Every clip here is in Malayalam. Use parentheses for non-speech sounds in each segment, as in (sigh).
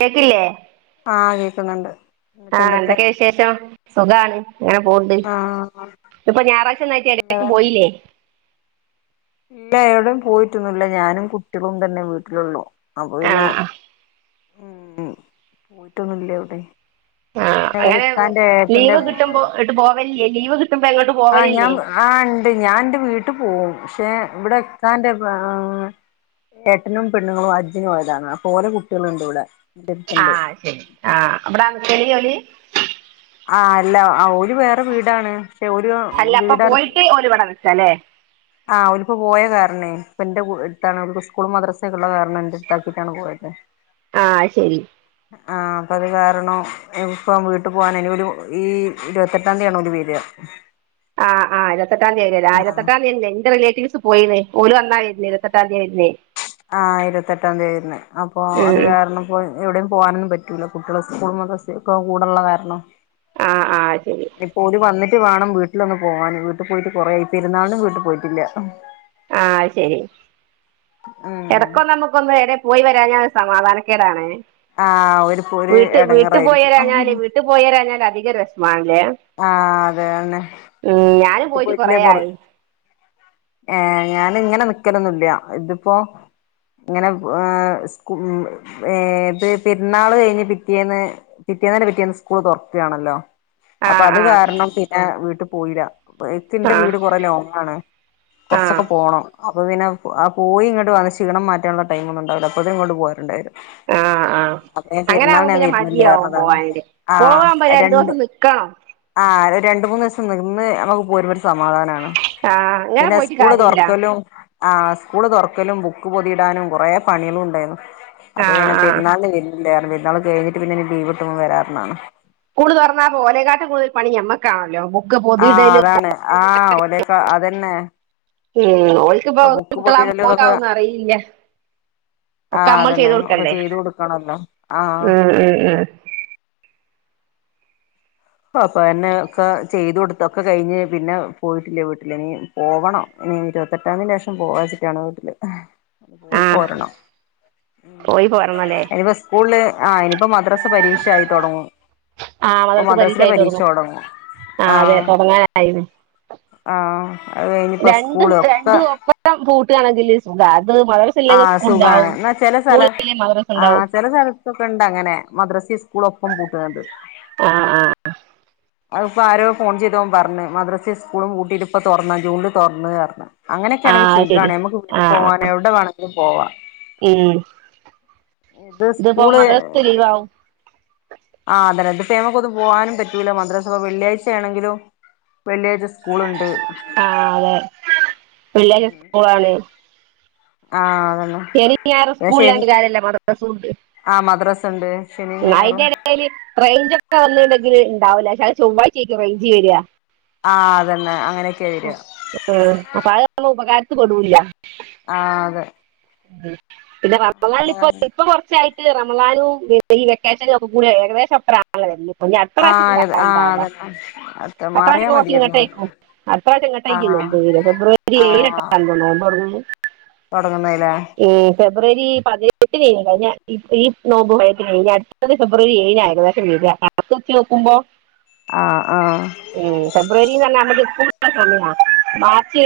കേക്കില്ലേ ആ കേക്കുന്നുണ്ട് ആ എന്തൊക്കെ വിശേഷം സുഖാണ് ഇങ്ങനെ പോണ്ട് ആഹ് ഇപ്പൊ ഞായറാഴ്ച എന്നന്നായിട്ട് എടേക്കും നല്ലതാണ് പോയില്ലേ ഇല്ല എവിടെയും പോയിട്ടൊന്നു ഇല്ല ഞാനും കുട്ടികളും തന്നെ വീട്ടിലുള്ളൂ അപ്പൊ പിന്നെ ആഹ് ഉം പോയിട്ടൊന്നില്ല ഇവിടെ ആഹ് പിന്നെ അങ്ങനെ വരക്കാന്റെ ഏട്ടന്റെ ലീവ് കിട്ടുമ്പോ എട്ട് പോവലില്ലേ ലീവ് കിട്ടുമ്പോ എങ്ങോട്ട് ആ പോവലില്ലേ ഞാൻ ആ ഉണ്ട് ഞാൻ എന്റെ വീട്ടി പോവും തേ ഇവിടെ ഇത്താന്റെ (unintelligible) ഏട്ടനും പെണ്ണുങ്ങളും ഹജ്ജിന് പോയതാണ് അപ്പൊ ഓലെ കുട്ടികളുണ്ട് ഇവിടെ ആ ഇന്റെടുത്തുണ്ട് ശരി ആ അവിടാ ജോലി (unintelligible) ആ അല്ല ആ ഓര് വേറെ വീടാണ് പക്ഷെ ഓര് അല്ല അപ്പൊ വീടഅടച്ചു പോയിട്ട് ഓല് ഇവിടെ നിക്കാല്ലേ ആ ഓരിപ്പോ പോയ കാരണേ ഇപ്പ എന്റെ ഇടത്താണ് ഉസ്കൂൾ മദ്രസൊക്കെ ഉള്ള കാരണം ഉണ്ട് എന്റെ ഇത്താക്കിയിട്ടാണ് പോയത് ആ ശരി ആ അപ്പം അത് കാരണം ഇപ്പം വീട്ടു പോവാൻ ഇനി ഒരു ഈ ഇരുപത്തെട്ടാം തീയാണ് ഓര് വരുവ ആ ഇരുപത്തെട്ടാം തീയതി ആഹ് ആയിരത്തെട്ടാം തീയതി എന്റെ റിലേറ്റ (unintelligible) പോയീന്ന്. ഓല് അന്നാ വരുന്നേ, ഇരുപതിയെട്ടാതീയാ വരുന്നേ. ആ, ഇരുപത്തെട്ടാം തീയതി വരണേ. അപ്പൊ ഉം അത് ഉം കാരണംപ്പോ എവിടെയും പോവാനൊന്നും പറ്റൂല. കുട്ടികളെ സ്കൂൾ മദ്രസൊക്കെ കൂടൊള്ള കാരണം, (inaudible) ആ, ആ ശരി. ട്ട് വേണം വീട്ടിലൊന്ന് പോവാന്. വീട്ടി പോയിട്ട് കൊറേ ആയി. പെരുന്നാളിനും വീട്ടിൽ പോയിട്ടില്ല. ആ ശരി. ഉം ഇടക്കൊന്ന് നമുക്കൊന്ന് (unintelligible) പോയി വരഞ്ഞാൽ (inaudible) സമാധാനക്കേടാണ്. ആഹ് ഓര്ക്ക് ഒരു വീട്ട് വീട്ടി എടങ്ങേറായിരിക്കും പോയിരാഞ്ഞാല് വീട്ടി പോയിരാഞ്ഞാൽ അധി (inaudible) ഭയങ്കര വെശ്മാണ്. ആ അതേന്നെ. ഉം ഞാനും വീട്ടി പോയിട്ട് കൊറേ പോയിട്ടില്ലേ ആയി പൊർതിയെടാണ്. ഏ ഞാനിങ്ങനെ നിക്കലൊന്നുല്ല. ഇതിപ്പോ- (inaudible) ഇങ്ങനെ, ഏ സ്കൂ ഏ ഇത്. പെരുന്നാള് കഴിഞ്ഞ് പിറ്റേന്ന് പിറ്റേന്നിന്റെ പിറ്റേന്ന് സ്കൂള് തൊറക്കാണല്ലോ, അപ്പൊ ആഹ് അത് ആഹ് കാരണം പിന്നെ വീട്ടി പോയില്ല. ഇ ഇക്കിന്റെ ആഹ് വീട് കൊറെ ലോങ്ങാണ്. ആഹ് കൊറച്ചൊക്കെ പോണം. അപ്പോ പിന്നെ ആ പോയി ഇങ്ങട്ട് വന്ന് ക്ഷീണം മാറ്റാനുള്ള ടൈം ഒന്നും ഉണ്ടാവില്ല, അപ്പോഴത്തേക്ക് ഇങ്ങട്ട് പോരേൻണ്ടെരും. ആ (inaudible) ആ. അങ്ങനെ ആവുമ്പോ ഞാൻ പിന്നെ വരുന്നില്ല മടിയാവും പറഞ്ഞതാണ് പോവാന്ല്ലേ? പോവുമ്പോ രണ്ടുസം നിക്കണം. ആ. ഒരു രണ്ട് മൂന്നുസം നിന്ന് നമുക്ക് പോരുമ്പോ (inaudible) സമാ (inaudible) ആഹ് അങ്ങനെ പോയിട്ട് കാര്യല്ല ആ. സ്കൂള് തുറക്കലും, ബുക്ക് പൊതിയിടാനും, കൊറെ പണികളും ഉണ്ടായിരുന്നു. അപ്പൊ ആഹ് പിന്നെ ആഹ് പെരുന്നാളിന് ലീവ് ഇല്ലറിഞ്. പെരുന്നാള് കഴിഞ്ഞിട്ട് പിന്നെ ഇനി ലീവ് കിട്ടുമ്പോ വര പറഞ്ഞാണ്. സ്കൂള് തുറന്നാ ഓലേക്കാട്ടും കൂടുതൽ പണി ഞമ്മക്കാണല്ലോ ബു (inaudible) ആ അതാണ്. ആ ഓലെക്കെ അതന്നെ. മ്മ്, ഓൽക്കിപ്പോ ഇപ്പൊ ബുക്ക് (unintelligible) പൊതിയിടലും ഇതൊക്കെ ഓൽക്കതൊന്നും അറിയില്ല. ഒക്കെ ആഹ് അമ്മൾ ചെയ്ത് അതന്നെ ഒക്കെ കൊടുക്കണ്ടേ. ചെയ്ത് കൊടുക്കണല്ലോ ആഹ് ! ഉം- ഉം -ഉം. (unintelligible) എന്നെ ഒക്കെ ചെയ്തു കൊടുത്തൊക്കെ കഴിഞ്ഞ്, പിന്നെ പോയിട്ടില്ല വീട്ടില്, ഇഞ് പോണം. ഇനി ഇരുവത്തെട്ടാതീന്റെ ശേഷം പോവാച്ചിട്ടാണ് വീട്ടില്. (unintelligible) പോയി ആഹ് പോരണം. പോയി പോരണല്ലേ ഇനിപ്പ സ്കൂളില്, ആ ഇനിപ്പോ മദ്രസ് പരീക്ഷ ആയിത്തൊടങ്ങും. ആ മദ്രസ പരീക്ഷ ആയിത്തൊടങ്ങും. ആ അതെ. ആഹ് തൊടങ്ങാനായിന്. ആഹ് അത് കഴിഞ്ഞിപ്പോ രണ്ട്, സ്കൂള് ഒക്കെ രണ്ടും ഒപ്പം പൂട്ടാണെങ്കില് സുഖാ. മദ്രസ ആ ഇല്ലെങ്കിൽ സ്കൂൾ സുഖാണ് ഉണ്ടാവും എന്ന ചെല സ്ഥല സ്കൂളില്ലെങ്കിൽ മദ്രസ ആ ഉണ്ടാവും ചെല സ്ഥലത്തൊക്കെ ഇണ്ട് അങ്ങനെ മദ്രസ്സേം സ് സ്കൂള് ഒപ്പം പൂട്ടണ്ടാണത് ആ ആ അത്പ്പോ ആരോ ഫോൺ ചെയ്തോൻ പറഞ്ഞു മദ്രാസേം സ്കൂളും പൂട്ടിട്ട് ഇപ്പ തോറന്ന് ജൂണില് തോർന്നന്ന് പറഞ്ഞു ആ അങ്ങനൊക്കെയാണെങ്കിൽ അത് ശരി സുഖമാണ് നമ്മക്ക് ആ വീട്ടിൽ ആ പോവാന് എവിടെ വേണെങ്കിലും പോവാം ഉം ഇത് ഇതിപ്പോ സ്കൂള് മദ്രസ ലീവാവും ആ അതെന്നെ നമ്മക്കൊന്നും പോകാനും പറ്റൂല മദ്രസ ള്ള പ്പാ വെള്ളിയാഴ്ചയാണെങ്കിലും വെള്ളിയാഴ്ച്ച സ്കൂൾ ഇണ്ട് ആ അതെ വെള്ളിയാഴ്ച്ച സ്കൂളാണ് ആ ശനിം ഞായറും സ്കൂളിലന്റെ കാര്യല്ല മദ്രസല്ലേ ആ മദ്രാസ ഉണ്ട് ശനിയും (unintelligible) ന അതിന്റെ ഞായറും ഇടെല് റേഞ്ചും വന്നട്ടുെങ്കിൽ ഉണ്ടാവില്ല പക്ഷേ ചൊവ്വാഴ്ച്ചയിരിക്കും റേഞ്ച് വര്യാ ആ അതന്നെ അങ്ങനെയൊക്കെയ വരിക അപ്പ അത് ഒന്നും ഉപകാരത്തിൽ പെടൂല്ല ആ അതെ പിന്നെ പറഞ്ഞ (inaudible) ഇപ്പ ഇപ്പൊ കൊറച്ചായി അല്ല റമലാനും ഈ വെക്കേഷനും ഒക്കെ കൂടെ ഏകദേശം (inaudible) ആണേല്ലേ വര്ല്ല് ഇല്ല അത്ര ആ പ്രാവശ്യം ആ ഒന്നുണ്ടാവണ്ടാവില്ല അതന്നെ അത്ര പ്രാവശ്യം മാറിയാ കൊറച്ച് ഇങ്ങോട്ടാ മതിയായിരുന്നു യിരിക്കും അടുത്ത പ്രാവശ്യം ആ ഇങ്ങട്ടായിരിക്കും നോമ്പ് വര് ആ ഫെബ്രുവരി ഏഴോ എട്ടോ നോമ്പ് തുടങ്ങുന്നേ തോടങ്ങുന്നത് ലേ ഉംകൊ ഫെബ്രുവരി പതിനെട്ട് കഴിഞ്ഞ ഈ ഈ നോമ്പു (unintelligible) ഇനി അടുത്തത് ഫെബ്രുവരി ഏഴിനായിരുക്കും വര്യാ കണക്ക് വെച്ച് നോക്കുമ്പോ ആ ആ ഏ ഫെബ്രുവരിന്ന് തന്നെ നമ്മക്ക് സമയ മാർച്ച്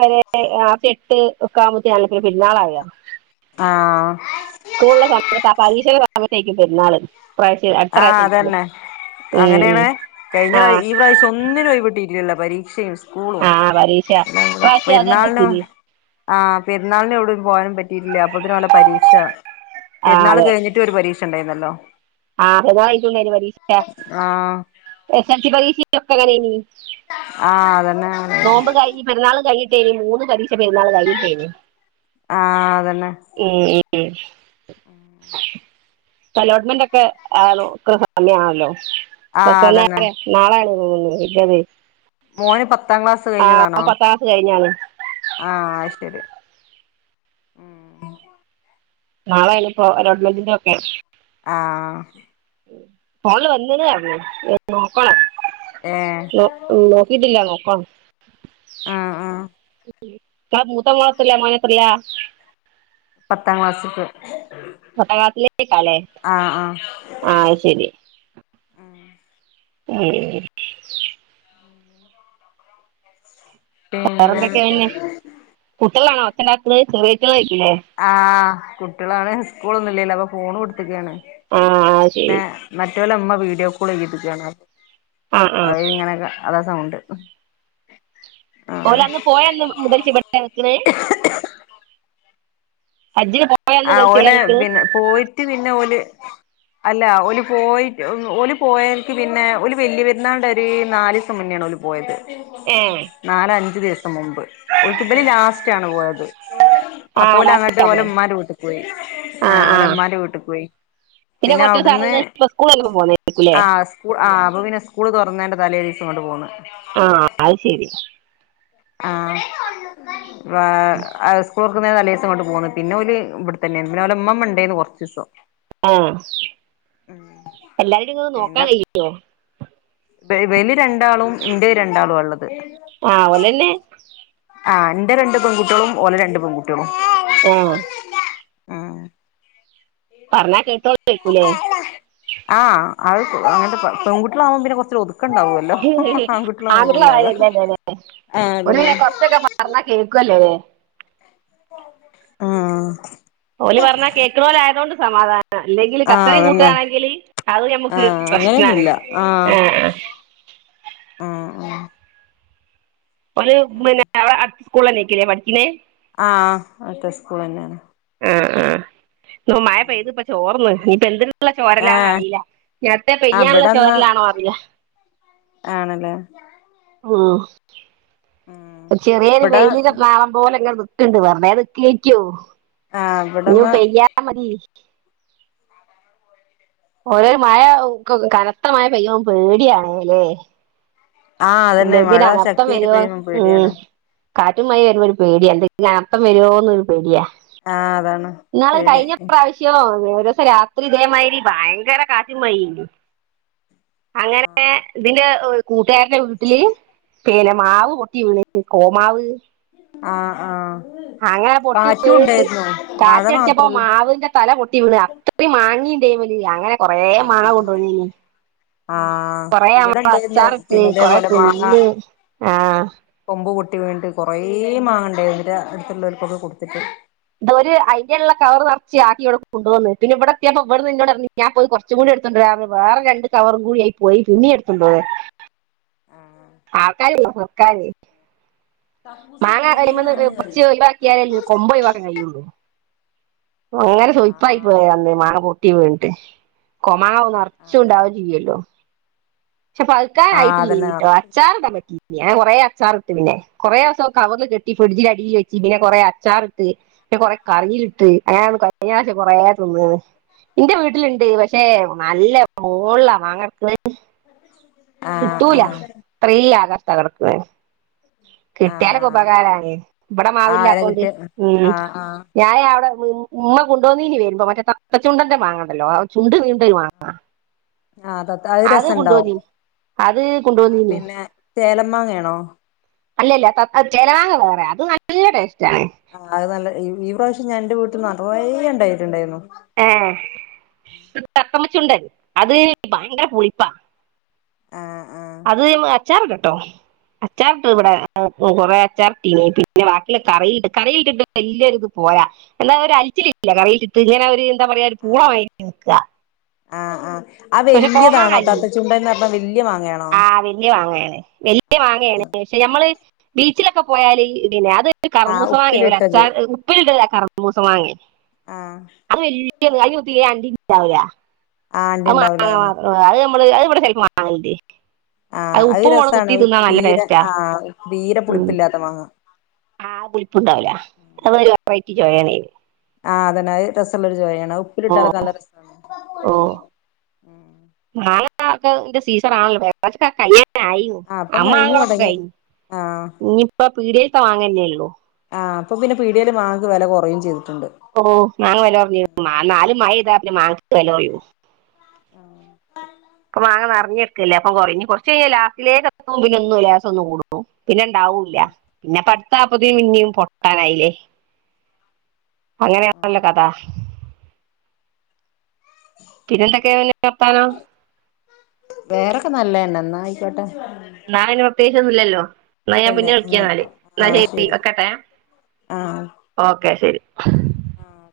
വരെ മാർച്ച് എട്ട് ഒക്കെ ആവുമ്പോത്തിന് പെരുന്നാളാവേ ആ സ്കൂളോള്ള സമയത്ത് ആ പരീക്ഷയുടെ സമത്തേക്കായിരിക്കും പെരുന്നാള് ആ അതന്നെ ഉം, ഉം. അങ്ങനെയാണ് കഴിഞ്ഞ ആ പ്രാവ ഈ പ്രാവശ്യം ഒന്നിനും ഒരു കുട്ടിം (unintelligible) ഉള്ള പരീക്ഷയും സ്കൂളും ആ പരീക്ഷ പ്രാവശ്യം അതന്നെ പെരുന്നാളിനും സ്ഥിതി ആ പെരുന്നാളിനും എവിടും പോകാനും പറ്റിയിട്ടില്ല അപ്പത്തിന് ഓന് പരീക്ഷ ആ പെരുന്നാള് അതെ കഴിഞ്ഞിട്ട് ഒരു പരീക്ഷ ഉണ്ടായിരുന്നല്ലോ ആ പെരുന്നാള് കഴിഞ്ഞിട്ടും ഉണ്ടായിരുന്നു ആഹ് എസ് എസ് ൽ സി പരീക്ഷ ഒക്കെ എങ്ങനെന്നു (unintelligible) ആ അതെ നോമ്പ് കൈഞ്ഞ് പെരുന്നാള് കഴയിട്ടേനി മൂന്ന് പരീക്ഷ പെരുന്നാള് കൈഞ്ഞിട്ടേനി ആഹ് ഏ ആ അലോട്ട്മെന്റ് ഒക്കെ ആ (unintelligible) ആണല്ലോ (unintelligible) ആഹ് അതന്നെ അപ്പൊത്തന്നെ നാളെ ആണെന്ന് തോന്നുന്നു (unintelligible) മോന് പത്താം ക്ലാസ് ആ കഴിഞ്ഞതാണോ പത്താം ക്ലാസ് കഴിഞ്ഞാണ് ആ ശരി ഉം നാളെ അല്ലേ ഇപ്പോ അലോട്മെന്റിന്റെ ഒക്കെ ആ ഫോൺല് വന്നൂ ന്ന് പറഞ്ഞു നോക്കോണം ഏഹ് നോ നോക്കിട്ടില്ലന്നെ (unintelligible) ആ ആ ഇത്താ മൂത്ത മോൻ (unintelligible) എത്രലാ പത്താം ക്ലാസ്സക് പത്താം ക്ലാസ്സിക്കല്ലേ ആഹ് ആ ശരി ഉം പിന്നെ വേറെന്തൊക്കെയ പിന്നെ കുട്ടികളാണോ ഒച്ചണ്ടാക്കത് ചെറിയറ്റേള്ആയിരിക്കും ആ കുട്ട്യോളാണ് സ്കൂളൊന്നും ഇല്ലല്ലോ അപ്പോ ഫോൺ കൊടു (unintelligible) ആ ആ പിന്നെ, ശരി മറ്റോലെ മ്മ വീഡിയോ കോൾ ചെയ്തിരിക്കാണ്. ആ ആ അയിങ്ങനെ ക അതാ സൗണ്ട്. ആഹ് ഓലന്ന് പോയന്ന് മുതൽച്ച് വീട്തന്നെ നിക്കണ്? ഹജ്ജിന് പോയന്ന് ആ മുതൽ ഇവിടെ ഓലെ നിക്കണ് പിന്നെ, പോയിട്ട് പിന്നെ ഓല് (inaudible) അല്ല. ഓല് പോയിട്ട് ഉം ഓല് പോയയ്ക്ക് പിന്നെ, ഓല് വല്യരുന്നാളിന്റെ ഒര് നാലീസം മുന്നേണ് (inaudible) (unintelligible) ഓല് പോയത്. ഏ നാല അഞ്ചു ദിവസം സംമുമ്പ്. ഓൽക് ഇവല് ലാസ്റ്റാണ് പോയത്. ആ അപ്പോലങ്ങട്ട് ലാസ്റ്റാ ഓലെ പോയത് ഉമ്മാന്റെ വീട്ട് (inaudible) പോയി. ആ ആഹ് ആ ഓലെമ്മാന്റെ വീട്ടിക്കോയി. പിന്നെ കുറച്ച് ദിവസം അവിടുന്ന് ഇപ്പൊ സ്കൂളൊക്കെ പോന്നേരിക്കൂലേ (inaudible) ആ സ്കൂ ആ അപ്പൊ പിന്നെ സ്കൂള് തുറന്നേന്റെ തലേ ദിവസം ഇങ്ങട്ട് പോന്ന്. ആ അത് ശരി (inaudible) ആാാ വേ (unintelligible) (unintelligible) തലേസംങ്ങട്ട് പോന്ന്. പിന്നെ ഓല് ഇവിടെത്തന്നെയ്ന്നു. പിന്നെ ഓലെമ്മമ്മ ഉണ്ടേന്ന് കൊറച്ചീസം. ആ. എല്ലാരീം ഇങ്ങക്ക് നോക്കാൻ (unintelligible) ഇബ ഇബല് രണ്ടാളും, ഇന്റെ രണ്ടാളുവാള്ളത്. ആ, ഓലെന്നെ? ആ. ന്റെ രണ്ട് പെൺകുട്ടോളും, ഓലെ രണ്ട് പെൺകുട്ടോളും. ഏ ആ. പറഞ്ഞാ കേട്ടോളേൽക്കുംല്ലേ? ആഹ് അത് അങ്ങത്തെ, പെൺകുട്ടേളാകുമ്പോ പിന്നെ കൊറച്ച് (inaudible) കുറച്ച് ഒതുക്കണ്ടാവൊല്ലോ ആൺകുട്ടേളെ മാതിരി അല്ലല്ലോ. ഓര് ന്നെ കൊറച്ചൊക്കെ പറഞ്ഞാൽ കേൾക്കുവല്ലേ ആഹ് ഓല് പറഞ്ഞാൽ കേൾക്കുണോലയോണ്ട് സമാധാനം. അല്ലെങ്കിൽ ആഹ് കച്ചറീം അതന്നെ കൂട്ടുകയാണെങ്കില് അത് ഞമ്മുക്ക് ആഹ് പ്രശ്നമാണ് അങ്ങനെയൊന്നുല്ല ആഹ് ആ അ മ്മ് ആഹ് ആഹ് ഓല് പിന്നെ അവിടെ അടുത്ത സ്കൂളന്നേരിക്കും ലെ പഠിക്കുന്നേ? ആഹ് അടുത്ത സ്കൂളിലെന്നെണ്. ആഹ് ആഹ് ഇന്നിപ്പോ മഴ പെയ്ത്പ്പോ ചോർന്ന് ഇനിപ്പോ എന്തിന് ള്ള ചോരലാന്ന് അറിയില്ല ഏഹ് നേരത്തെ പെയ്യാനുള്ള ഇവിടെന്ന് ചോരലാണോ അറിയില്ല. ആണല്ലേ ഉം ഉം ചെറിയൊരു ഇവിടെ വെയിലിന്റെ നാളം പോലെ ഇ ങ്ങനെ ക്ക്ണ് ണ്ട് വെറുതെ നിക്കേറിക്കോ ആഹ് ഇവിടെന്ന് പെയ്യാതിരുന്ന മതി. ഓരോരോ മഴ കനത്ത മഴ പെയ്യം പേടിയാണേല്ലേ? ആഹ് അതന്നെ എന്തക്ക മഴ അളക്കം ശക്തിയായിട്ട് വരുവോന്ന് പെയ്യുമ്പം ഉം പേടിയാണ് കാറ്റും മഴ വരുമ്പ ഒരു പേടിയ എന്തൊക്കും അനർത്ഥം വരുമോന്നൊരു പേടിയാ ആഹ് അതാണ് നിങ്ങളെ പേടി കഴിഞ്ഞ പ്രാവശ്യോ ഒരോസം രാത്രി ഇതേ മാരി ഭയങ്കര കാറ്റും മഴേ ഇടീം. അങ്ങനെ ആഹ് ഇതിന്റെ കൂട്ടുകാരടെ മാവ് പൊട്ടി വീണച്ച് കോമാവ്. ആ ആഹ് അങ്ങന പൊട്ടി കാറ്റും പോയിട്ട് ഉണ്ടായിരുന്നു മഴ കാറ്റടിച്ചപ്പോ മാത്രല്ല മാവിന്റെ തല പൊട്ടി വീണ് അത്രയും മങ്ങീ അങ്ങനെ കൊറെേ മാങ്ങ ആഹ് കൊണ്ടേയിന്നു. ആഹ് കൊറെ ഇവിടെ ഞങ്ങൾ ഉണ്ടായിരുന്നു അച്ചാറിട്ട് പിന്നെ കൊറെ ഇതേപോലെ മാങ്ങ തിന്ന് ആഹ് കൊമ്പ് പൊട്ടി വീണിട്ട് കൊറേ മാങ്ങണ്ടേന്ന് എന്നിട്ട് അടുത്തുള്ളോൽക്കൊക്കെ കൊടുത്തിട്ട് ഇതൊ അയിന്റെലുള്ള കവർ നറച്ച് ആക്കി ഇവിടെ കൊണ്ടുവന്ന് പിന്നെ ഇവിടെ എത്തിയപ്പോ ഇവിടെന്ന് ന്നോട് പറഞ്ഞു ഞാൻ പോയി കൊറച്ചുങ്ങൂടി എടുതൊണ്ടര പറഞ്ഞു വേറെ രണ്ട് കവറും കൂടിയായി പോയി പിന്നെ എടുത്തൊണ്ടരാൻ. ആഹ് ആൾക്കാർണ്ട് പെർക്കാന്. മാങ്ങ അതി മന്ന് പറിച് ഇഴവാക്കിയാലല്ല കൊമ്പ ഓയി വാക്കാൻ കഴിയുള്ളു അങ്ങനെ സോയിപ്പായി പോയ ആഹ് അന്നേ മാവ് പൊട്ടി വീണിട്ട് മാങ്ങാ നിറച്ചണ്ടാവ ചെയ്യല്ലോ പക്ഷെ പഴുക്കാൻ ആഹ് അതന്നെ ആഹ് ആഹ് ആയിട്ട് അതന്നെ ഇല്ലെനിം നറച്ചുണ്ടാവും അച്ചാറിടാൻ പറ്റിനിം ഞാൻ കുറെ അച്ചാർ ഇട്ട് പിന്നെ കുറെ ദിവസം കവറിൽ കെട്ടി ഫ്രിഡ്ജിൽ അടിൽ വെച്ച് പിന്നെ കുറെ അച്ചാർ ഇട്ട് കുറെ കറിയിലിട്ട് ഞ കഴിഞ്ഞയാശം കൊറെേ തിന്ന്ക്കണ് എന്റെ വീട്ടിലുണ്ട് പക്ഷെ നല്ല മുകളില മാങ്ങടക്ക അ കിട്ടൂല ഇത്ര ആകാശത്ത കിടക്കുന്ന കിട്ടിയാല ആഹ് ഉപകാരണ ആഹ് ഇവിടമാവില്ല അയിനെ അതൊണ്ട് കിട്ടിയ ഉ ആഹ് ആഹ് ഞാന അവിടെ ഉ ഉമ്മ കൊണ്ടുവോന്ന ഇനി വരുമ്പോ മറ്റേ തത്ത ചുണ്ടന്റെ മാങ്ങണ്ടല്ലോ ആ ചുണ്ട് വീ ആഹ് അത് രസണ്ടാവും കൊണ്ടപോന്ന ആ പിന്നെ ചേലമാങ്ങയാണോ അല്ലല്ല ചലവാങ്ങ വേറെ അത് നല്ല ടെസ്റ്റ്‌ ആ അത് നല്ല ഈ പ്രാവശ്യം ഞാൻ എന്റെ വീട്ടിൽ നിറേ ഉണ്ടായിട്ടുണ്ടായിരുന്നു ആഏ തത്തമ്മച്ചുണ്ടൻ അത് ഭയങ്കര പുളിപ്പാ ആ ആ അച്ചാർ ഇട്ട് കേട്ടോ അച്ചാറിട്ട് ഇവിടെ കൊറെേ അച്ചാറിട്ടീനി പിന്നെ ബാക്കില കറി കറിയി കിട്ട ഇല്ലത് പോയാ എന്തായ അവ അലിച്ചിലില്ല കറിയിൽട്ട് ഇഞനൻ അവര് എന്താ പറയാ ഒരു പൂള വഴ നിൽക്കുക ആഹ് ആഹ് ആ പക്ഷെ വലിയതാണോ തത്തച്ചുണ്ട എന്ന് പറഞ്ഞാൽ വല്യ മാങ്ങയാണോ ആഹ വല്ിയ വാങ്ങയാണ് വല്യ വാങ്ങയാണ് പക്ഷെ നഞമ്മള് ബീച്ചിലൊക്കെ പോയാല് ഇ പിന്നെ അത് കറ ആ മൂസം വാങ്ങിയ ഒരു ഉപ്പിലിട്ടത് അച്ചാ ഉപ്പിലിട ആ കറമ്മ മൂസം വാങ്ങിയ ആഹ ായിതി ആിാവാ (unintelligible) ആ ആണ്ടിണ്ടാവൂലായിരുന്നു നമ്മ അവിടെണ്ട് (unintelligible) ആഹ അത് രസമാണ് നല്ല തീരെ ടേസ്റ്റാ ആഹ് തീരെ പുളിപ്പില്ലാത്ത മാങ്ങ ആഹ് പുളിപ്പുണ്ടാവില്ല അ വറട്ടി ജോയ ആഹ അതന്നെ രസമുള്ളൊ ഒരു ചോരിയാണ് ഓ ഉപ്പിലിട്ടാലക്കെ നല്ല രസമാണ് ഉ ആഞക്കെ എന്റെ സീസറാണല്ലോ ക കഴ ആ അപ്പം അമ്മ് കഴിഞ്ഞു താങ്ങളൊക്കെ തുടങ്ങി കഴിഞ്ഞു ആ ഇനിയിപ്പ പീഡയിലത്തെ വാങ്ങന്നേള്ളു ആ അപ്പം പിന്നെ പിടിയൽ മാങ്ങക്ക് വില കുറയും ചെയ്തു ഓ മാാ വില പറഞ്ഞ മാ നാലും മഴ ഇതാെ മാങ്ങ വില പററോ അപ്പൊ മാങ്ങ നിറിഞ്ഞ വെക്കല അ കുറഞ് കുറച്ച് കഴി ലാസ്സിലേക്ക് എത്തും പിന്നെന്നും ലാസ ഒന്നും കൂടും പിന്നെണ്ടാവൂില്ല പിന്നെ പാപ്പത്തിയും ഇന്നിയും പൊക്കാനായില്ലേ അങ്ങനെയാണല്ലോ കഥ പിന്നെന്തൊക്കെയെ കപ്പാന വേറൊക്കെ നല്ലതന്നെ എന്നാ ആയിക്കോട്ടെ എന്നാെ പ്രത്യേകിച്ച ഒന്ന ഇല്ലല്ലോ എന്നാ ഞാൻ ഇല്ലല്ല പിന്നെ വിളിക്കിയ എന്നാല് എന്നാൽ ശരി ഒക്കട്ടെ ആഹ് ഓക്കെ ശരി ആഹ്